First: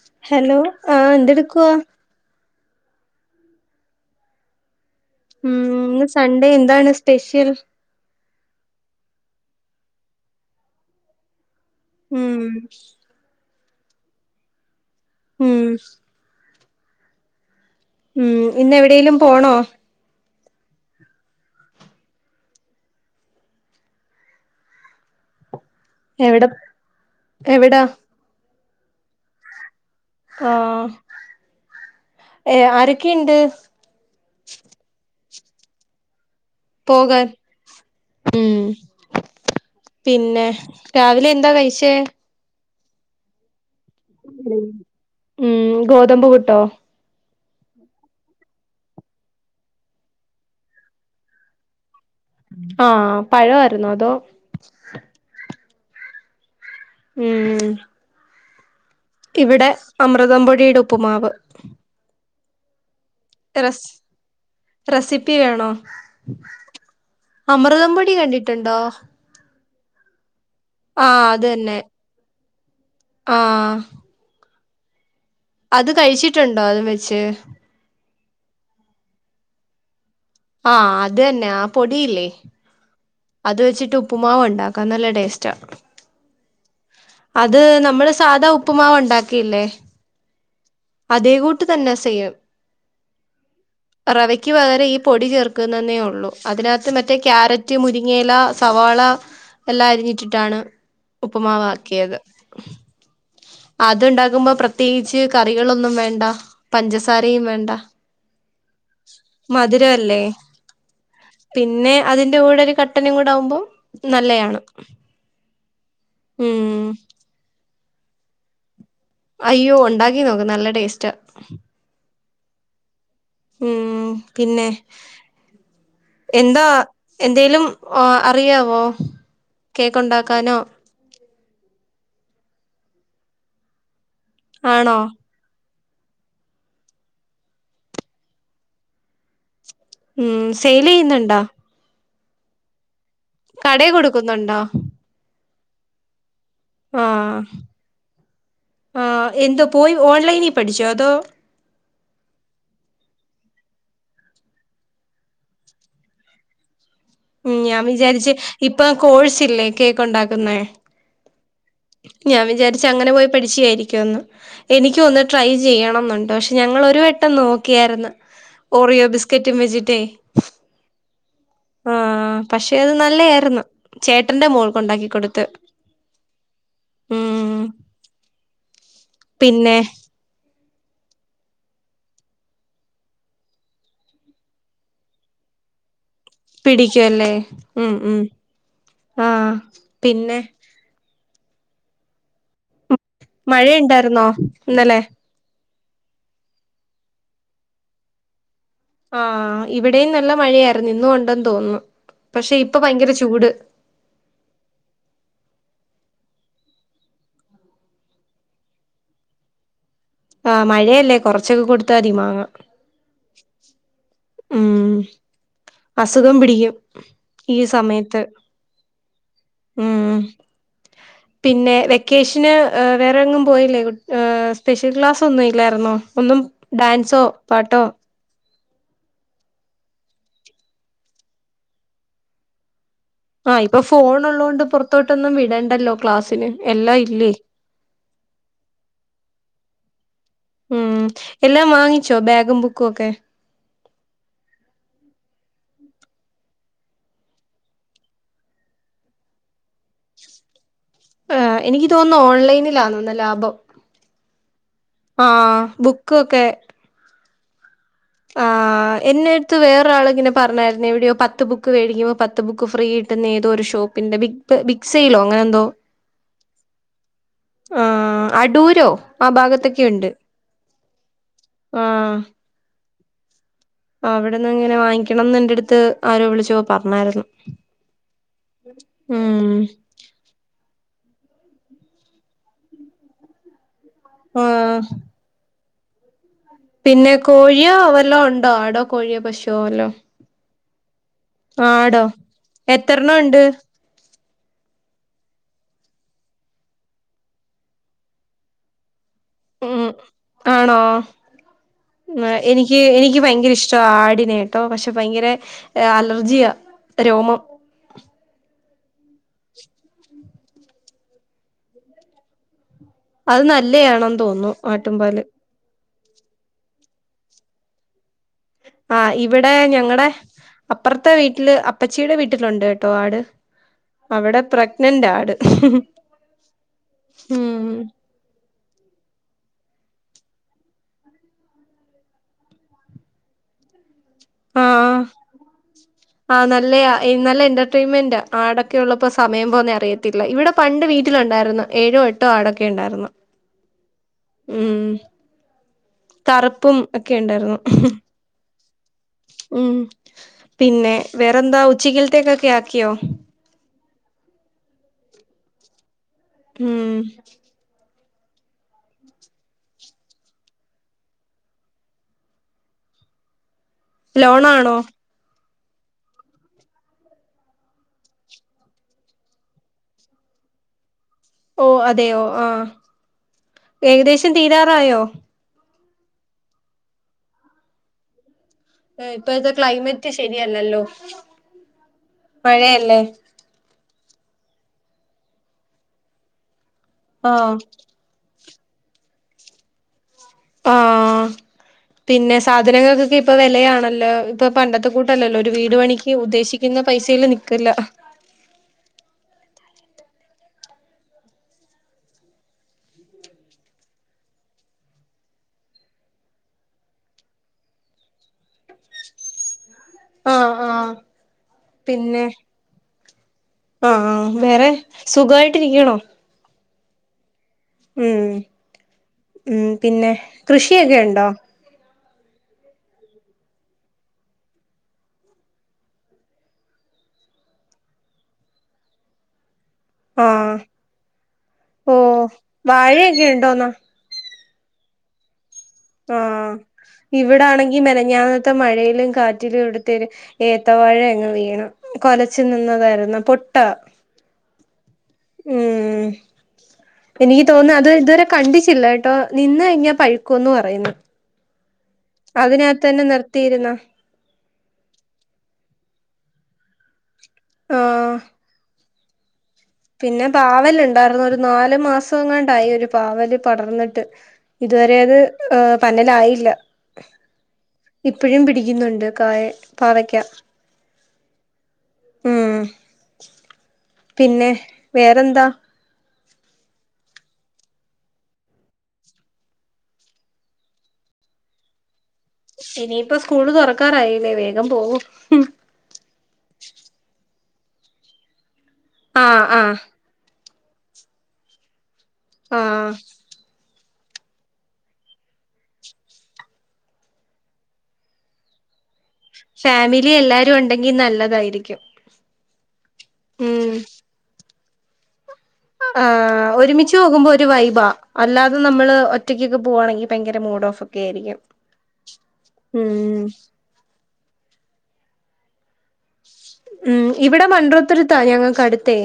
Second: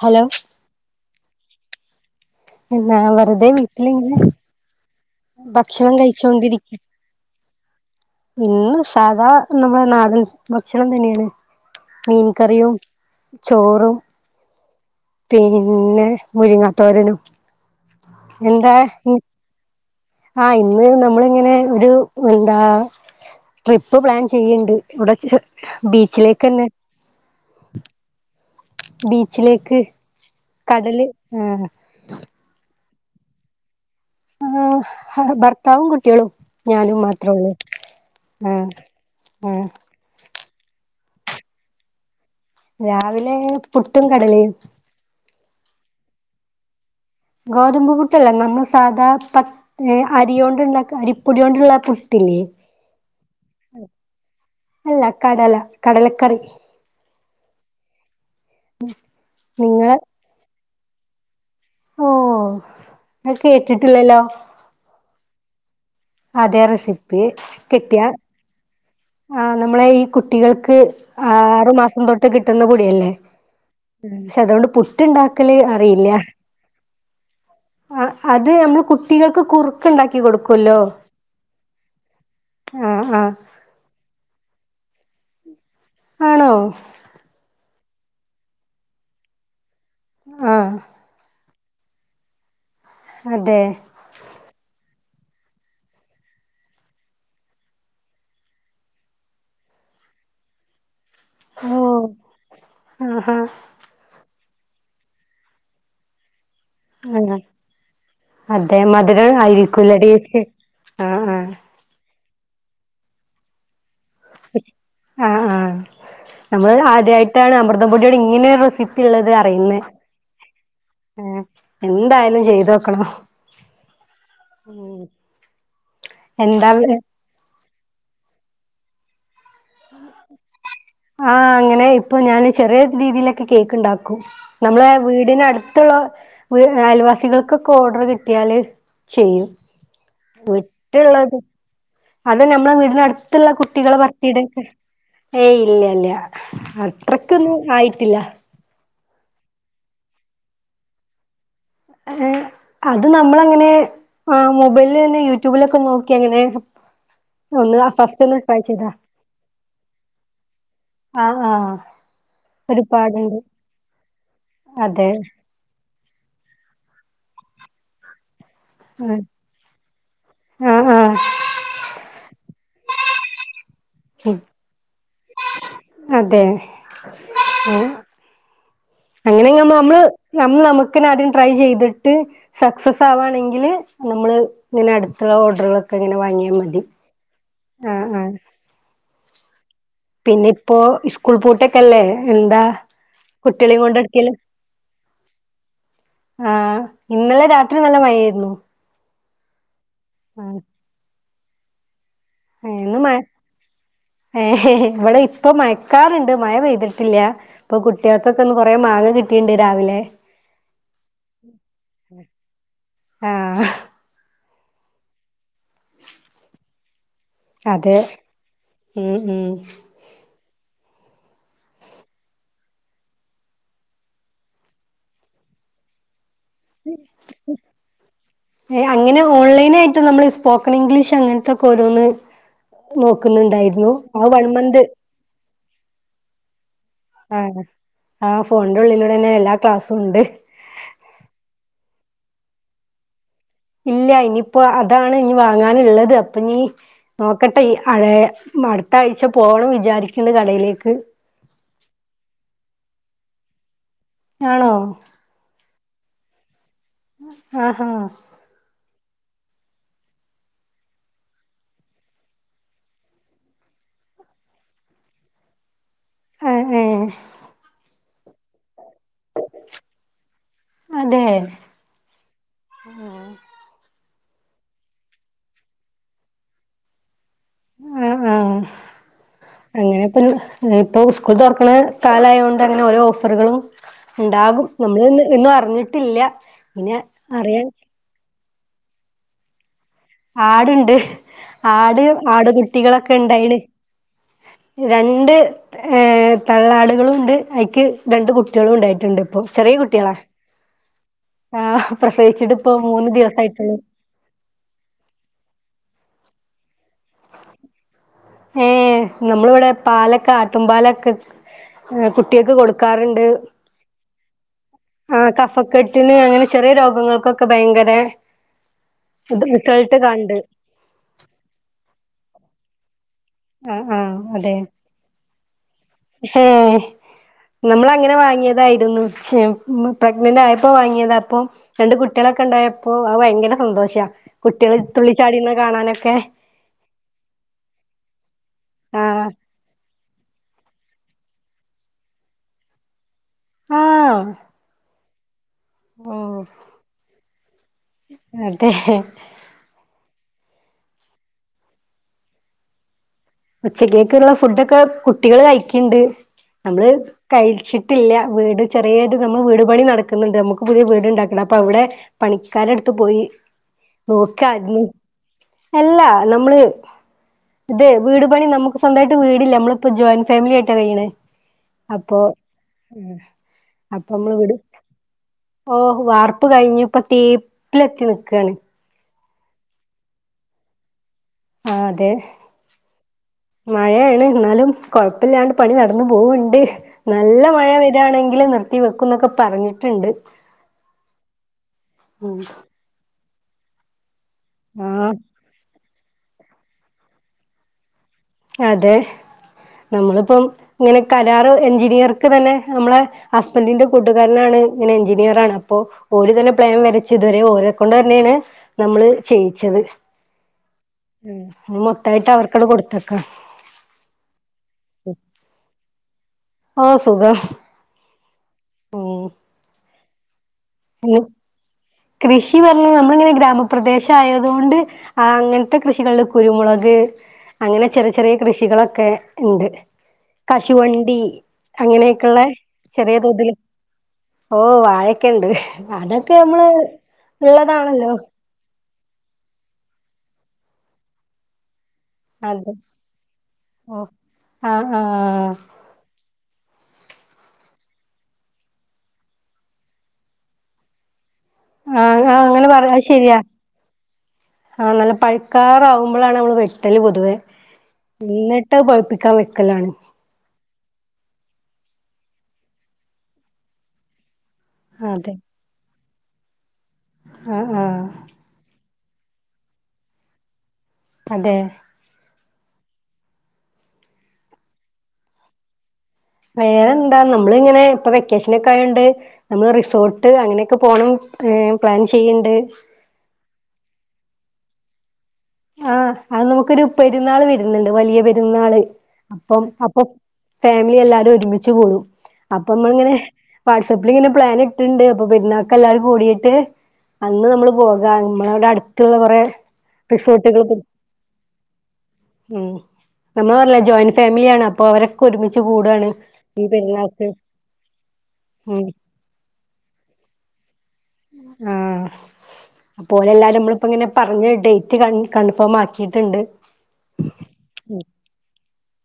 Hello hello ആഹ് എന്തെടുക്കുവാ? എന്നാ വെറുതെ വീട്ടിലിങ്ങനെ - ഉം ഭക്ഷണം ഇന്ന് സൺഡേ കഴിച്ചോണ്ടിരിക്കും എന്താണ് സ്പെഷ്യൽ ഇന്ന് സാധാ നമ്മുടെ നാടൻ ഭക്ഷണം തന്നെയാണ് മീൻ ഉം കറിയും ചോറും ഉം പിന്നെ മുരിങ്ങാത്തോരനും ഉം ഇന്നെവിഡേലും പോണോ ആഹ് ഇന്ന് നമ്മളിങ്ങനെ ഒരു എന്താ ട്രിപ്പ് പ്ലാൻ ചെയ്യ്ണ്ട് ഇവിടെ എവിടെ ബീച്ചിലേക്കന്നെ എവിടാ ബീച്ചിലേക്ക് ആഹ് കടല് ആ ഏ ആരൊക്കെയുണ്ട് ആഹ് അത് ഭർത്താവും കുട്ടികളും ഞാനും പോകാൻ മാത്രള്ളൂ ഉം ആഹ് ആഹ് പിന്നെ രാവിലെ എന്താ കഴിച്ചേ? രാവിലെ പുട്ടും കടലയും ഉം ഗോതമ്പ് പുട്ടോ? ഗോതമ്പ് പുട്ടല്ല നമ്മൾ സാധാ പ അരിയോണ്ടുള്ള അരിപ്പൊടിയോണ്ടുള്ള ആഹ് പഴവായിരുന്നോ അതോ? അല്ല കടല കടലക്കറി ഉം ഉ ഇവിടെ അമൃതംപൊടിയുടെപ്പുമാവ് ഓഹ് അഹ് റസ് കേട്ടിട്ടില്ലല്ലോ റെസിപ്പി വേണോ അതെ റെസിപ്പി അമൃതം കിട്ടിയാ പൊടി കണ്ടിട്ടുണ്ടോ ആ നമ്മളെ ഈ കുട്ടികൾക്ക് ആ ആറു മാസം തൊട്ട് കിട്ടുന്ന പൊടിയല്ലേ ആഹ് ക്ഷെ അതുകൊണ്ട് പുട് ത്ണ്ടാക്കല് അത് കഴിച്ചിട്ടുണ്ടോ അത് വെച്ച് ആ അത് നമ്മള് കുട്ടികൾക്ക് കുറു ക്കണ്ടാക്കികൊ ടു ആഹ് അത് തന്നെ ആ പൊടിയില്ലേ ആഹ് ആഹ് അത് വെച്ചിട്ട് ഉപ്പുമാവ്ണ്ടാക്ക, നല്ല ടേസ്റ്റാ! ആണോ? അത് നമ്മള് സാധാ ഉപ്പുമാവ് ഉണ്ടാക്കിയില്ലേ ആ അതേ കൂ ട്ട് തന്നെ സെയ്യ് അതെ റവയ്ക്ക് പകരം ഈ പൊടി ചേർക്കുന്നന്നേ ഒള്ളൂ അതിനകത്ത് മറ്റേ ക്യാരറ്റ് മുരി ങ്ങയില സവാളാ എല്ലാം അരിഞ്ഞിട്ടിട്ടാണ് ഉപ്പ്മാവാക്കിയത്. മ്ആഹ് ആഹ് അത്ണ്ടാക്കുമ്പോ പ്രത്യേകിച്ച് കറികളൊന്നും വേണ്ട ആ പഞ്ചസാരയും വേണ്ട. അതെ മതിരം ആയിരിക്കുല്ലേ ഡീ മധുരമല്ലേ ചേച്ചിയെ ആഹ് ആഹ് പിന്നെ അതിന്റെ കൂടൊരു കട്ടനും കൂടെ ആകുമ്പോ ആഹ് ആഹ് നമ്മള് ഉം ആദ്യായിട്ടാണ് അമൃതം പൊടിയോണ്ട് ഇങ്ങനെയൊരു റെസി പ്പിള്ളത് അയ്യോ അറിയുന്നെ, ഉണ്ടാക്കി നോക്ക് നല്ല ടേസ്റ്റാ ഏഹ് എന്തായാലും ചെയ്തോക്കണം ഹ്മ്മ് പിന്നെ എന്താ എന്തേലും ഓഹ് അറിയാവോ കേക്കുണ്ടാക്കാനോ ആഹ് അങ്ങനെ ഇപ്പൊ ഞാന് ചെറിയ രീതിയിലൊക്കെ കേക്ക് ഇണ്ടാക്കും നമ്മളെ ആണോ വീടിനടു ത്തുള്ള ഒര് അയൽവാസികൾക്കൊക്കെ ഓർഡറ് കിട്ടിയാല് ചെയ്യും ഉം സെയിൽ വിട്ട്ള്ളത് ചെയ്യുന്നുണ്ടോ അത് നമ്മളെ വീടിനട്ത്തുള്ള കടേ കുട്ടികളെ കൊടുക്കുന്നുണ്ടോ ബർത്തഡേക്ക് ഏയ് ഇല്ലല്ല ആഹ് അത്രക്ക്ന്ന് ആയിട്ടില്ല. ആഹ് എന്തോ പോയി ഓൺലൈനിൽ പഠിച്ചോ അതോ [inaudible] അത് നമ്മളങ്ങനെ ആഹ് മൊബൈലെന്നെ യൂട്യൂബിലൊക്കെ നോക്കി അങ്ങനെ ഹ്മ്മ് ഒന്ന് ഞാൻ ഫസ്റ്റ് വിചാരിച്ച് ഒന്ന് ട്രൈ ഇപ്പൊ ചെയ്താ കോഴ്സ് ല്ലേ കേക്കുണ്ടാക്കുന്നെ ആഹ് ആഹ് ഞാൻ വിചാരിച്ചു അങ്ങനെ പോയി ഒരുപാടുണ്ട് പഠിച്ചേയായിരിക്കുവെന്ന് അതെ എനിക്കൊന്ന് ട്രൈ ചെയ്യണംന്നുണ്ട് ക്ഷെ പക്ഷെ ഞങ്ങളൊരു വട്ടം നോക്കിയായിര്ന്ന് ഓറിയോ ആഹ് ബിസ്ക്കറ്റും വെച്ചിട്ടേ ആഹ് ആഹ് ആഹ് പക്ഷെ അത് നല്ലെ ആയിരുന്നു. ഉം ചേട്ടന്റെ മോൾക്ക് ഉണ്ടാക്കി കൊടുത്ത്. അതെ ഹ്മ്മ് അങ്ങനെങ്ങ് നമ്മള് നമ്മള് നമ്മുക്കന്നെ ആദ്യം ട്രൈ ചെയ്തിട്ട് സക്സ്സസാവാണെങ്കില് നമ്മള് ഇങ്ങനെ അട്ത്ത്ള്ള ഓർഡറുകളൊക്കെ ഇങ്ങനെ വാങ്ങിയോ പിടിക്കു അല്ലേ, ഹ്മ്മ് ഹ്മ്മ് ആഹ് പിന്നെ ഇപ്പോ സ്കൂൾ പൂട്ടൊക്കല്ലേ എന്താ മഴ കുട്ടികളെയും കൊണ്ട് ഇണ്ടായിരുന്നോ എടക്കേലും ഇന്നലെ ആഹ് ഇന്നലെ രാത്രി നല്ല മഴ ആയിരുന്നു. ആഹ് ഇവടെയും നല്ല മഴയായിരുന്നു ഇന്നും ഉണ്ടെന്ന് തോന്നുന്നു പക്ഷെ ഇപ്പൊ ഇന്ന് ഭയങ്കര മഴ ചൂട് ഏഹ് ഇവടെപ്പൊ മയക്കാറ്ണ്ട് മഴ പെയ്തിട്ടില്ല ഇപ്പൊ കുട്ട്യോൾക്കൊക്കെ ഇന്ന് കൊറേ മാങ്ങ കിട്ട്ണ്ട് രാവിലെ ആഹ് മഴയല്ലേ കൊറച്ചൊക്കെ കൊടുത്താ മതി മാങ്ങാ ആഹ് ഹ്മ്മ്, അസുഖം പിടിക്കും. ഈ അതെ ഹ്മ്മ് ഹ്മ്മ് ഹ്മ്മ് പിന്നെ വെക്കേഷന് വേറെങ്ങും പോയില്ലേ കു ഏഹ് സ്പെഷ്യൽ ക്ലസൊന്നും ഇല്ലായിരുന്നോ ഒന്നും ഡാൻസോ പാട്ടോ ഏഹ് അങ്ങനെ ഓൺലൈനായിട്ട് നമ്മള് സ്പോക്കൺ ഇംഗ്ലീഷ് അങ്ങൻത്തൊക്കെ ഓരോന്ന് നോക്കുന്നുണ്ടായിരുന്നു അത് വൺ മന്ത് പെട്ടൊന്നും വിടണ്ടല്ലോ ക്ലാസിന് എല്ലാ ഇ ആഹ് ആ ഫോണിന്റെ ഉള്ളിലൂടെ തന്നെ എല്ലാ ക്ലാസ്സുംണ്ട്. ഉം എല്ലാം വാങ്ങിച്ചോ ബാഗും ബുക്കും ഒക്കെ ഇല്ല ഇനിയിപ്പോ അതാണ് ഇനി വാങ്ങാനുള്ളത് അപ്പൊ നീ നോക്കട്ടെ ഈ അഴ മടുത്ത ആഴ്ച പോണം വിചാരിക്ണ്ട് കടയിലേക്ക് ഏഹ് എനിക്ക് തോന്നുന്നു ഓൺലൈനിലാണെന്ന് ലാഭം ആണോ ആഹ് ബുക്കൊക്കെ ആഹ് ഹാ ആഹ് എന്നടുത്ത് വേറാള് ഇങ്ങനെ പറഞേരുന്നു എവിടെയോ പത്ത് ബുക്ക് വേടിക്കുമ്പോ പത്ത് ബുക്ക് ഫ്രീ കി ട്ടുന്ന് ഏതോ ഒരു ഷോപ്പിന്റെ ബി് ബിഗ്സയിലോ അങ്ങനെന്തോ ആഹ് ഏഹ് ആഹ് അടൂരോ ആ ഭാഗത്തൊക്കെ ഉണ്ട് അതെ ആഹ് ആഹ് അവിടെന്നങ്ങനെ വാങ്ങിക്കണംന്ന് എന്റെ അടുത്ത് ആരോ വിളിച്ചപ്പംപറഞ്ഞായിരുന്നു ഉം അങ്ങനെപ്പരു ങ്ങെ പ്പൊസ്കൂൾ തുറക്ക്ണ കാലയോണ്ട് അങ്ങനെ ഓരോ ഓഫറുകളും ഉണ്ടാകും ആഹ് നമ്മള്ന്ന് എന്നും അറിഞ്ഞിട്ടില്ല പിന്നെ കോഴിയോ അവല്ലോ ഉണ്ടോ ആടോ കോഴിയോ പശുവോ വല്ലോ ആടുണ്ട് ആട് ആടോ ആട് എത്രണ്ണം കുട്ടികളൊക്കെണ്ടായിണ് [inaudible] രണ്ട് ഏഹ് തള്ളാടുകളും ഉണ്ട് അയിക്ക് രണ്ട് കുട്ടികളും ഉണ്ടായിട്ടുണ്ട് ഇപ്പോ ഉം ആണോ ആഹ് ആഹ് പ്രസവിച്ചിട്ട് ഇപ്പോ എനിക്ക് മൂന്ന് എനിക്ക് ഭയങ്കര ദിവസായിട്ടുള്ളൂ ഇഷ്ടാ ആടിനെ ട്ടോ പക്ഷെ ഭയങ്കര അലർജിയ രോമം ഏഹ് നമ്മളിവിടെ പാലൊക്കെ ആട്ടുംപാലൊക്കെ കുട്ടികൾക്ക് കൊടു അത് നല്ലയാണെന്ന് തോന്നുന്നു ആട്ടും ആ പാല് കഫക്കെട്ടിന് അങ്ങനെ ചെറിയ രോഗങ്ങൾക്കൊക്കെ ഭയങ്കര ആഹ് ഇത് ഇവിടെ റിസൾട്ട് ഞങ്ങടെ കണ്ട് അപ്പുറത്തെ വീട്ടില് അപ്പച്ചിയുടെ വീട്ടിലുണ്ട് കേട്ടോ ആട് ആ ആ അവടെ പ്രഗ്‌നന്റാ ആട് ഹേ ഉം നമ്മൾ അങ്ങനെ വാങ്ങിയതായിരുന്നു ശെ ഇമ്മ പ്രഗ്നന്റ് ആയപ്പോ വാങ്ങിയതാ അപ്പൊ രണ്ട് കുട്ട്യാളൊക്കെ ഉണ്ടായപ്പോ അത് ഭയങ്കര സന്തോഷാ കുട്ടികൾ ആഹ് തുള്ളിച്ചാടിന്ന് കാണാനൊക്കെ ആഹ് നല്ലയ ഇന്നല്ല എന്റർടൈൻമെന്റ് ആടൊക്കെ ആ ഉള്ളപ്പോ സമയം പോന്നെ അറിയത്തി ല്ല ഇവിടെ പണ്ട് വീട്ടിലുണ്ടായിരുന്നു ഏഴോ എട്ടോ ആടൊക്കെ ണ്ടായിരുന്നു ആ ഉം ഓ തറുപ്പും ഒക്കെ ണ്ടായിരുന്നു അതെ ഉം പിന്നെ വേറെന്താ ഉച്ചക്കിൽത്തേക്കൊക്കെ ആക്കിയോ ഉച്ചക്കേക്ക്‌ള്ള ഫുഡൊക്കെ കുട്ടികള് കഴിക്ക്ണ്ട് നമ്മള് ഉം കഴിച്ചി ട്ടില്ല വീട് ചെറിയേത് നമ്മൾ വീട് പണി നടക്കുന്നുണ്ട് നമുക്ക് പുതിയ വീടുണ്ടാക്കണം അപ്പൊ അവിടെ പണിക്കാരെടുത്ത് പോയി ലോണാണോ നോക്കാര്ന്ന് അല്ല നമ്മള് ഇത് വീട് പണി നമുക്ക് സ്വന്തായിട്ട് വീടില്ല നമ്മളിപ്പോ ജോയിന്റ് ഫാമിലി ആയിട്ടാ കഴിയിണേ ഓ അപ്പൊ അതെയോ ആഹ് അപ്പൊ ഏകദേശം നമ്മള് വിട് തീരാറായോ ഓഹ് വാർപ്പ് കഴിഞ്ഞു ഇപ്പൊ തേപ്പിലെത്തി നിക്കാണ് ഉം ഇപ്പഴത്തെ ക്ലൈമറ്റ് ശരിയല്ലല്ലോ ആഹ് അതെ മഴയല്ലേ മഴേണ് എന്നാലും കൊഴപ്പില്ലാണ്ട് പണി നടന്ന് പോവ്ണ്ട് നല്ല ആഹ് മഴ പെ യ്യാണെങ്കില് നിർത്തി വെക്കും എന്നൊക്കെ പറഞ്ഞിട്ട്ണ്ട് ആഹ് പിന്നെ സാധനങ്ങക്കൊക്കെ ഇപ്പൊ വെലയാണല്ലോ ഇപ്പൊ പണ്ടത്തെ ആ കൂട്ടല്ലല്ലോ ഒരു വീട് പണിക്ക് ഉദ്ദേശിക്കിന്ന പൈസേല് നിക്കില്ല അതെ ഞമ്മള്പ്പം ഇങ്ങനെ കരാർ എഞ്ചിനീയർക്ക് തന്നെ ഞമ്മളെ ഹസ്ബന്റിന്റെ കൂട്ടുകാരനാണ് ഇങ്ങനെ എഞ്ചിനീയറാണ് അപ്പോ ഓല് ഇതിന് പ്ലാൻ വരച്ച് ഇതുവരെ ഓരെ കൊണ്ടെന്നേണ് ഞമ്മള് ചെയ്യിച്ചത് ആഹ് ആഹ് ഉം പിന്നെ മൊത്തായിട്ട് അവർക്കട് കൊടുത്ത ആഹ് ആഹ് വേറെ സുഖവായിട്ടിരിക്ക്യാണോ ആഹ് സുഖം ഉം ഉം പിന്നെ കൃഷിയെക്കെ ഇണ്ടോ കൃഷി പറഞ്ഞ് നമ്മള് ഇങ്ങനെ ഗ്രാമപ്രദേശ ആയതുകൊണ്ട് ആഹ് അങ്ങത്തെ കൃഷികള് കുരുമുളക് അങ്ങനെ ചെറിയ ചെറിയ കൃഷികളൊക്കെ ഇണ്ട് ആഹ് കശുവണ്ടി ഓഹ് അങ്ങനെക്കള്ളെ ചെറിയ വാഴയൊക്കെ തോതില് ഉണ്ടോന്നാ ഓഹ് വാഴക്കേണ്ട് ആഹ് ഇവടെ ആണെങ്കി ഉള്ളതാണല്ലോ മെനഞ്ഞാന്ന ത്തെ മഴയിലും കാറ്റിലും ഇവട്ത്തെ ഒരു ഏത്തവാഴ അങ്ങ്‌ വീണു കൊലച്ചു അതെ നിന്നതായിരുന്നു പൊട്ടാ ഓ ആഹ് ആഹ് എനിക്ക്യ് തോന്ന അത് ഇതുവരെ കണ്ടിച്ചില്ല കേട്ടോ നിന്ന് ഇങ്ങനെ പഴക്കൂന്ന് പറയുന്നു ആഹ് ആഹ് അങ്ങനെ അതിനകത്ത് തന്നെ പറഞ്ഞത് ശരിയാ നിർത്തിയിരുന്ന ആഹ് നല്ലെ പഴുക്കാറാവുമ്പളാണ് ഞമ്മള് വെട്ടല് പൊതുവെ ആഹ് എന്നിട്ടഹ് പഴുപ്പിക്കാൻ വെക്കലാണ് പിന്നെ പാവല് ഇണ്ടാർന്നു ഒരു നാല് മാസങ്ങണ്ടായി ഒരു പാവല് പടർന്ന്ട്ട് ഇതുവരെ അത് അതെ ഏഹ് പനലായില്ല ആഹ് ആഹ് ഇപ്പഴും പിടിക്കുന്നുണ്ട് കായെ പാവക്ക്യാ പ്പ അതെ ആഹ് പിന്നെ വേറെന്താ വേറെന്താ നമ്മള് ഇങ്ങനെ ഇപ്പൊ വെക്കേഷനക്കെ ആയോണ്ട് നമ്മള് റിസോർട്ട് അങ്ങനെക്കെ പോണം [unintelligible] പ്ലാൻ ചെയ്യ്ണ്ട് ഇനിയിപ്പോ സ്കൂള് തൊറക്കാറായില്ലേ വേഗം പോവു ആഹ് അത് നമുക്കൊരു പെരുന്നാള് വര്ന്ന്ണ്ട് വലിയ പെരുന്നാള് ആഹ് അപ്പം ആഹ് അപ്പൊ ഫാമിലി എല്ലാരും ഒരുമിച്ച് കൂടും അപ്പം അമ്മള് ആഹ് ഇങ്ങനെ വാട്സപ്പില് ഇങ്ങനെ പ്ലാന് ഇട്ട്ണ്ട് അപ്പൊ പെരുന്നാക്ക് എല്ലാരും കൂടിയിട്ട് അന്ന് നമ്മള് പോകാൻ അമ്മളാടെ അട്ത്ത്ള്ള കൊറേ ഫാമിലി എല്ലാരും ഉണ്ടെങ്കി നല്ലതായിരിക്ക്യും ഉം നമ്മള് പറഞ്ഞിലെ ജോയിന്റ് ഫാമിലിയാണ് അപ്പൊ അവരെ ക്കൊരുമിച്ച് കൂടാ ആഹ് ഒരുമിച്ച് പോകുമ്പോ ഒരു വൈബാ അല്ലാതെ ഉം നമ്മള് ഒറ്റക്കൊക്കെ പോവാണെങ്കി ഭയങ്കര മൂഡ് ഓഫ് ക്കേ ആയിരിക്ക്യും ആഹ് അപ്പോ ഓല് എല്ലാരും അമ്മള് ഇപ്പോ ഇങ്ങനെ പറഞ്ഞ ഡേറ്റ് കൺ കൺഫോമാക്കിയിട്ട്ണ്ട് ഉം ഇവടെ മണ്ട്രത്തുര്ത്താ ഞങ്ങള്ക്കട്ത്തേ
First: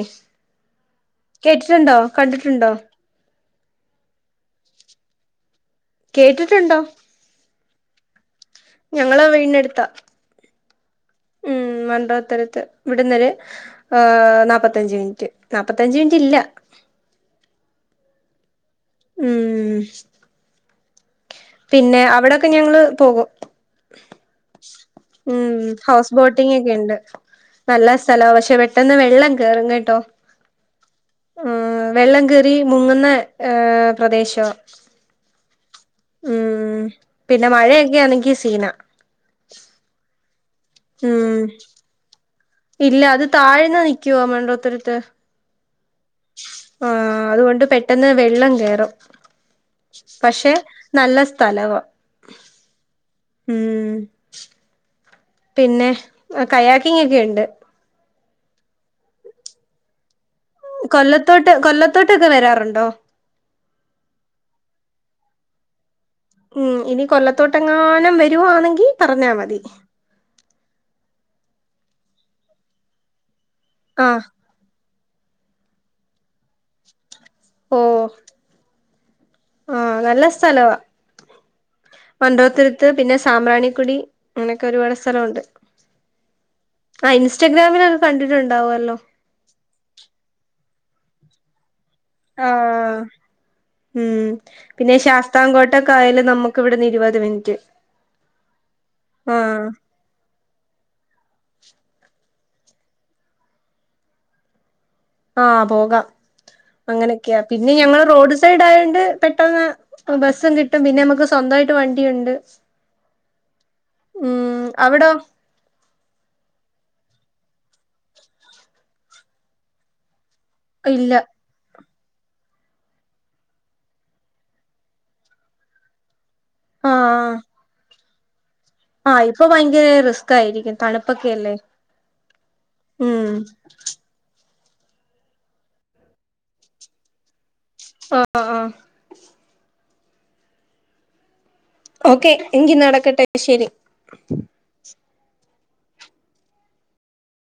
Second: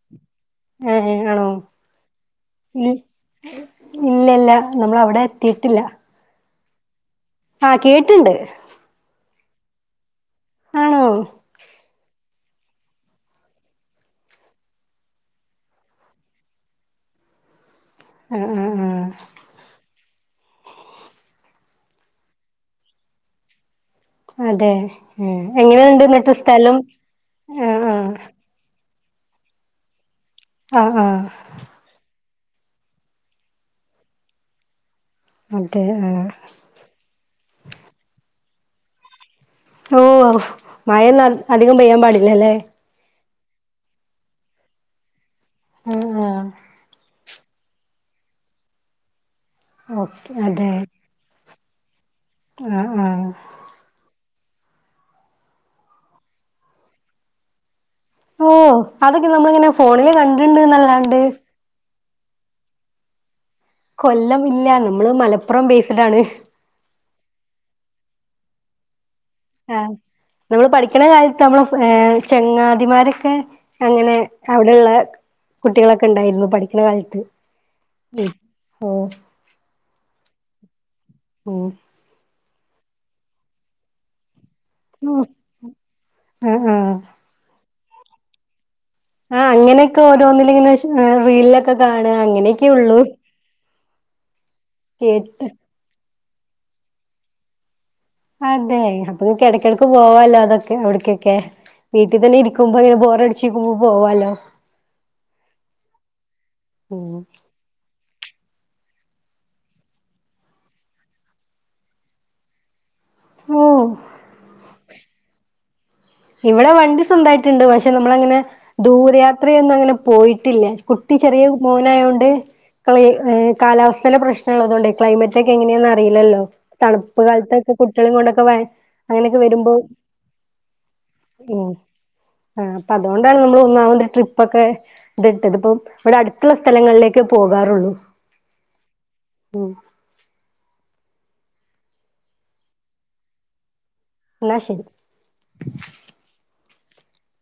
ഏഹ് ആണോ കേട്ടിട്ടുണ്ടോ കണ്ടിട്ടുണ്ടോ ഇല്ല ഇല്ല നമ്മൾ അവിടെ എത്തിയിട്ടില്ല കേട്ടിട്ടുണ്ടോ ആഹ് കേട്ട്ൻണ്ട് ഞങ്ങളെ വീടിനെ അടുത്താ ആണോ മം വണ്ടോത്തരത്ത് ഇവിടുന്നൊരു നാപ്പത്തഞ്ച് മിനിറ്റ് നാപ്പത്തഞ്ച് മിനിറ്റ് ഇല്ല ആഹ് ആഹ് ആ ഉം പിന്നെ അവിടൊക്കെ ഞങ്ങള് പോകും അതെ ആ മം എങ്ങനെയുണ്ട് ഹൗസ് എന്നിട്ട് ബോട്ടിംഗ് ഒക്കെ സ്ഥലം ഇണ്ട് ആ നല്ല ആ സ്ഥലാവാ പെട്ടന്ന് വെള്ളം കേറും കേട്ടോ ആഹ് ആഹ് ആഹ് വെള്ളംകെറി മുങ്ങുന്ന ഏഹ് പ്രദേശോ അങ്ങനതന്നെണ് പിന്ന മഴയൊക്കെ ആണെങ്കി സീന ഓഹ് മഴൊന്നും ഉം അധികം പെയ്യാൻ പാടില്ല ലെ ഇല്ല അത് താഴ്ന്ന നിക്കിയുവാ മണ്ടോത്തരത്ത് ആ ആഹ് അതുകൊണ്ട് പെട്ടെന്ന് വെള്ളം കേറും ആ ഓക്കെ പക്ഷെ നല്ല സ്ഥലവാ [unintelligible] ആഹ് ആഹ് ഉം പിന്നെ കയാക്കിങ്ങ ഒക്കെയുണ്ട് ഓഹ് അതൊക്കെ നമ്മള് ഇങ്ങനെ ഫോണില് കണ്ട് കൊല്ലത്തോട്ട് കൊല്ലത്തോട്ടൊക്കെ വരാറുണ്ടോ കൊല്ലം ഇല്ല നമ്മള് മലപ്പുറം ബേസ്ഡ് ആണ് ഉം ഇനി കൊല്ലത്തോട്ടങ്ങാനം വരുവാന്നെങ്കി പറഞ്ഞാ മതി ആഹ് നമ്മൾ പഠിക്കണ കാലത്ത് നമ്മളെ ചങ്ങാതിമാരൊക്കെ അങ്ങനെ ആഹ് അവിടെള്ള കുട്ടികളൊക്കെ ണ്ടായിരുന്നു പഠിക്കണ കാലത്ത് ഓഹ് ഉം ഓഹ് ആഹ് നല്ല സ്ഥലവാ ഓഹ് പണ്ടോത്തരുത്ത് പിന്നെ സാമ്പ്രാണിക്കുടി അങ്ങനൊക്കെ ഒരുപാട് ഉം സ്ഥലമുണ്ട്. ആഹ് ആഹ് ആ ഇൻസ്റ്റാഗ്രാമിലൊക്കെ കണ്ടിട്ടുണ്ടാവുമല്ലോ ആഹ് അങ്ങനൊക്കെ ഓരോന്നിലങ്ങ്നെ റീലിലൊക്കെ ഒക്കെ കാണാ അങ്ങനെയൊക്കെ ഉള്ളൂ ആഹ് ഉം പിന്നെ ശാസ്ത്ര കേട്ട് കോട്ട ട്ടക്കായൽ നമുക്ക് ഇവിടുന്ന് ഇരുപത് മിനിറ്റ് അതെ അപ്പൊ നിനക്ക് ആഹ് ഇടയ്ക്കിടയ്ക്ക് പോവാലോ അതൊക്കെ അവിടയ്ക്കൊക്കെ വീട്ടിൽ തന്നെ ഇരിക്കുമ്പോ ഇങ്ങനെ ബോറടിച്ചിരിക്കുമ്പോ പോവാലോ ആഹ് പോകാം ഉം അങ്ങനെയൊക്കെയാ പിന്നെ ഞങ്ങൾ റോഡ് സൈഡ് ആയോണ്ട് പെട്ടെന്ന് ബസ്സും കിട്ടും പിന്നെ നമ്മുക്ക് സ്വന്തമായിട്ട് വണ്ടിയുണ്ട്. ഓഹ് ഉം അവിടൊ ഇവിടെ വണ്ടി സ്വന്തമായിട്ട് ഉണ്ട് പക്ഷെ നമ്മൾ അങ്ങനെ ദൂരയാത്രയൊന്നും അങ്ങനെ പോയിട്ടില്ല കുട്ടി ഇല്ല ചെറിയ മോനായത് കൊണ്ട് കാലാവസ്ഥയിലെ പ്രശ്നമുണ്ട് ള്ളതുകൊണ്ട് ക്ലൈമറ്റ് ഒക്കെ എങ്ങനെയാണെന്ന് അറിയില്ലല്ലോ തണുപ്പ് ആഹ് കാലത്തൊക്കെ കുട്ടികളെ കൊണ്ടൊക്കെ ആഹ് അങ്ങനെയൊക്കെ ഇപ്പൊ വരുമ്പോ ഭയങ്കര റിസ്ക് ആയിരിക്കും തണുപ്പൊക്കെ ഉം ആ അപ്പൊ അതുകൊണ്ടാണ് നമ്മൾ ഒന്നാമത്തെ ട്രിപ്പ് ഇപ്പൊക്കെ [unintelligible] ഇവിടെ അടുത്തുള്ള സ്ഥലങ്ങളിലേക്ക് പോകാറൊള്ളൂ ആഹ് ആഹ് ഉം ഓക്കെ എങ്കിൽ നടക്കട്ടെ അപ്പ ശരി എന്നാ ശരി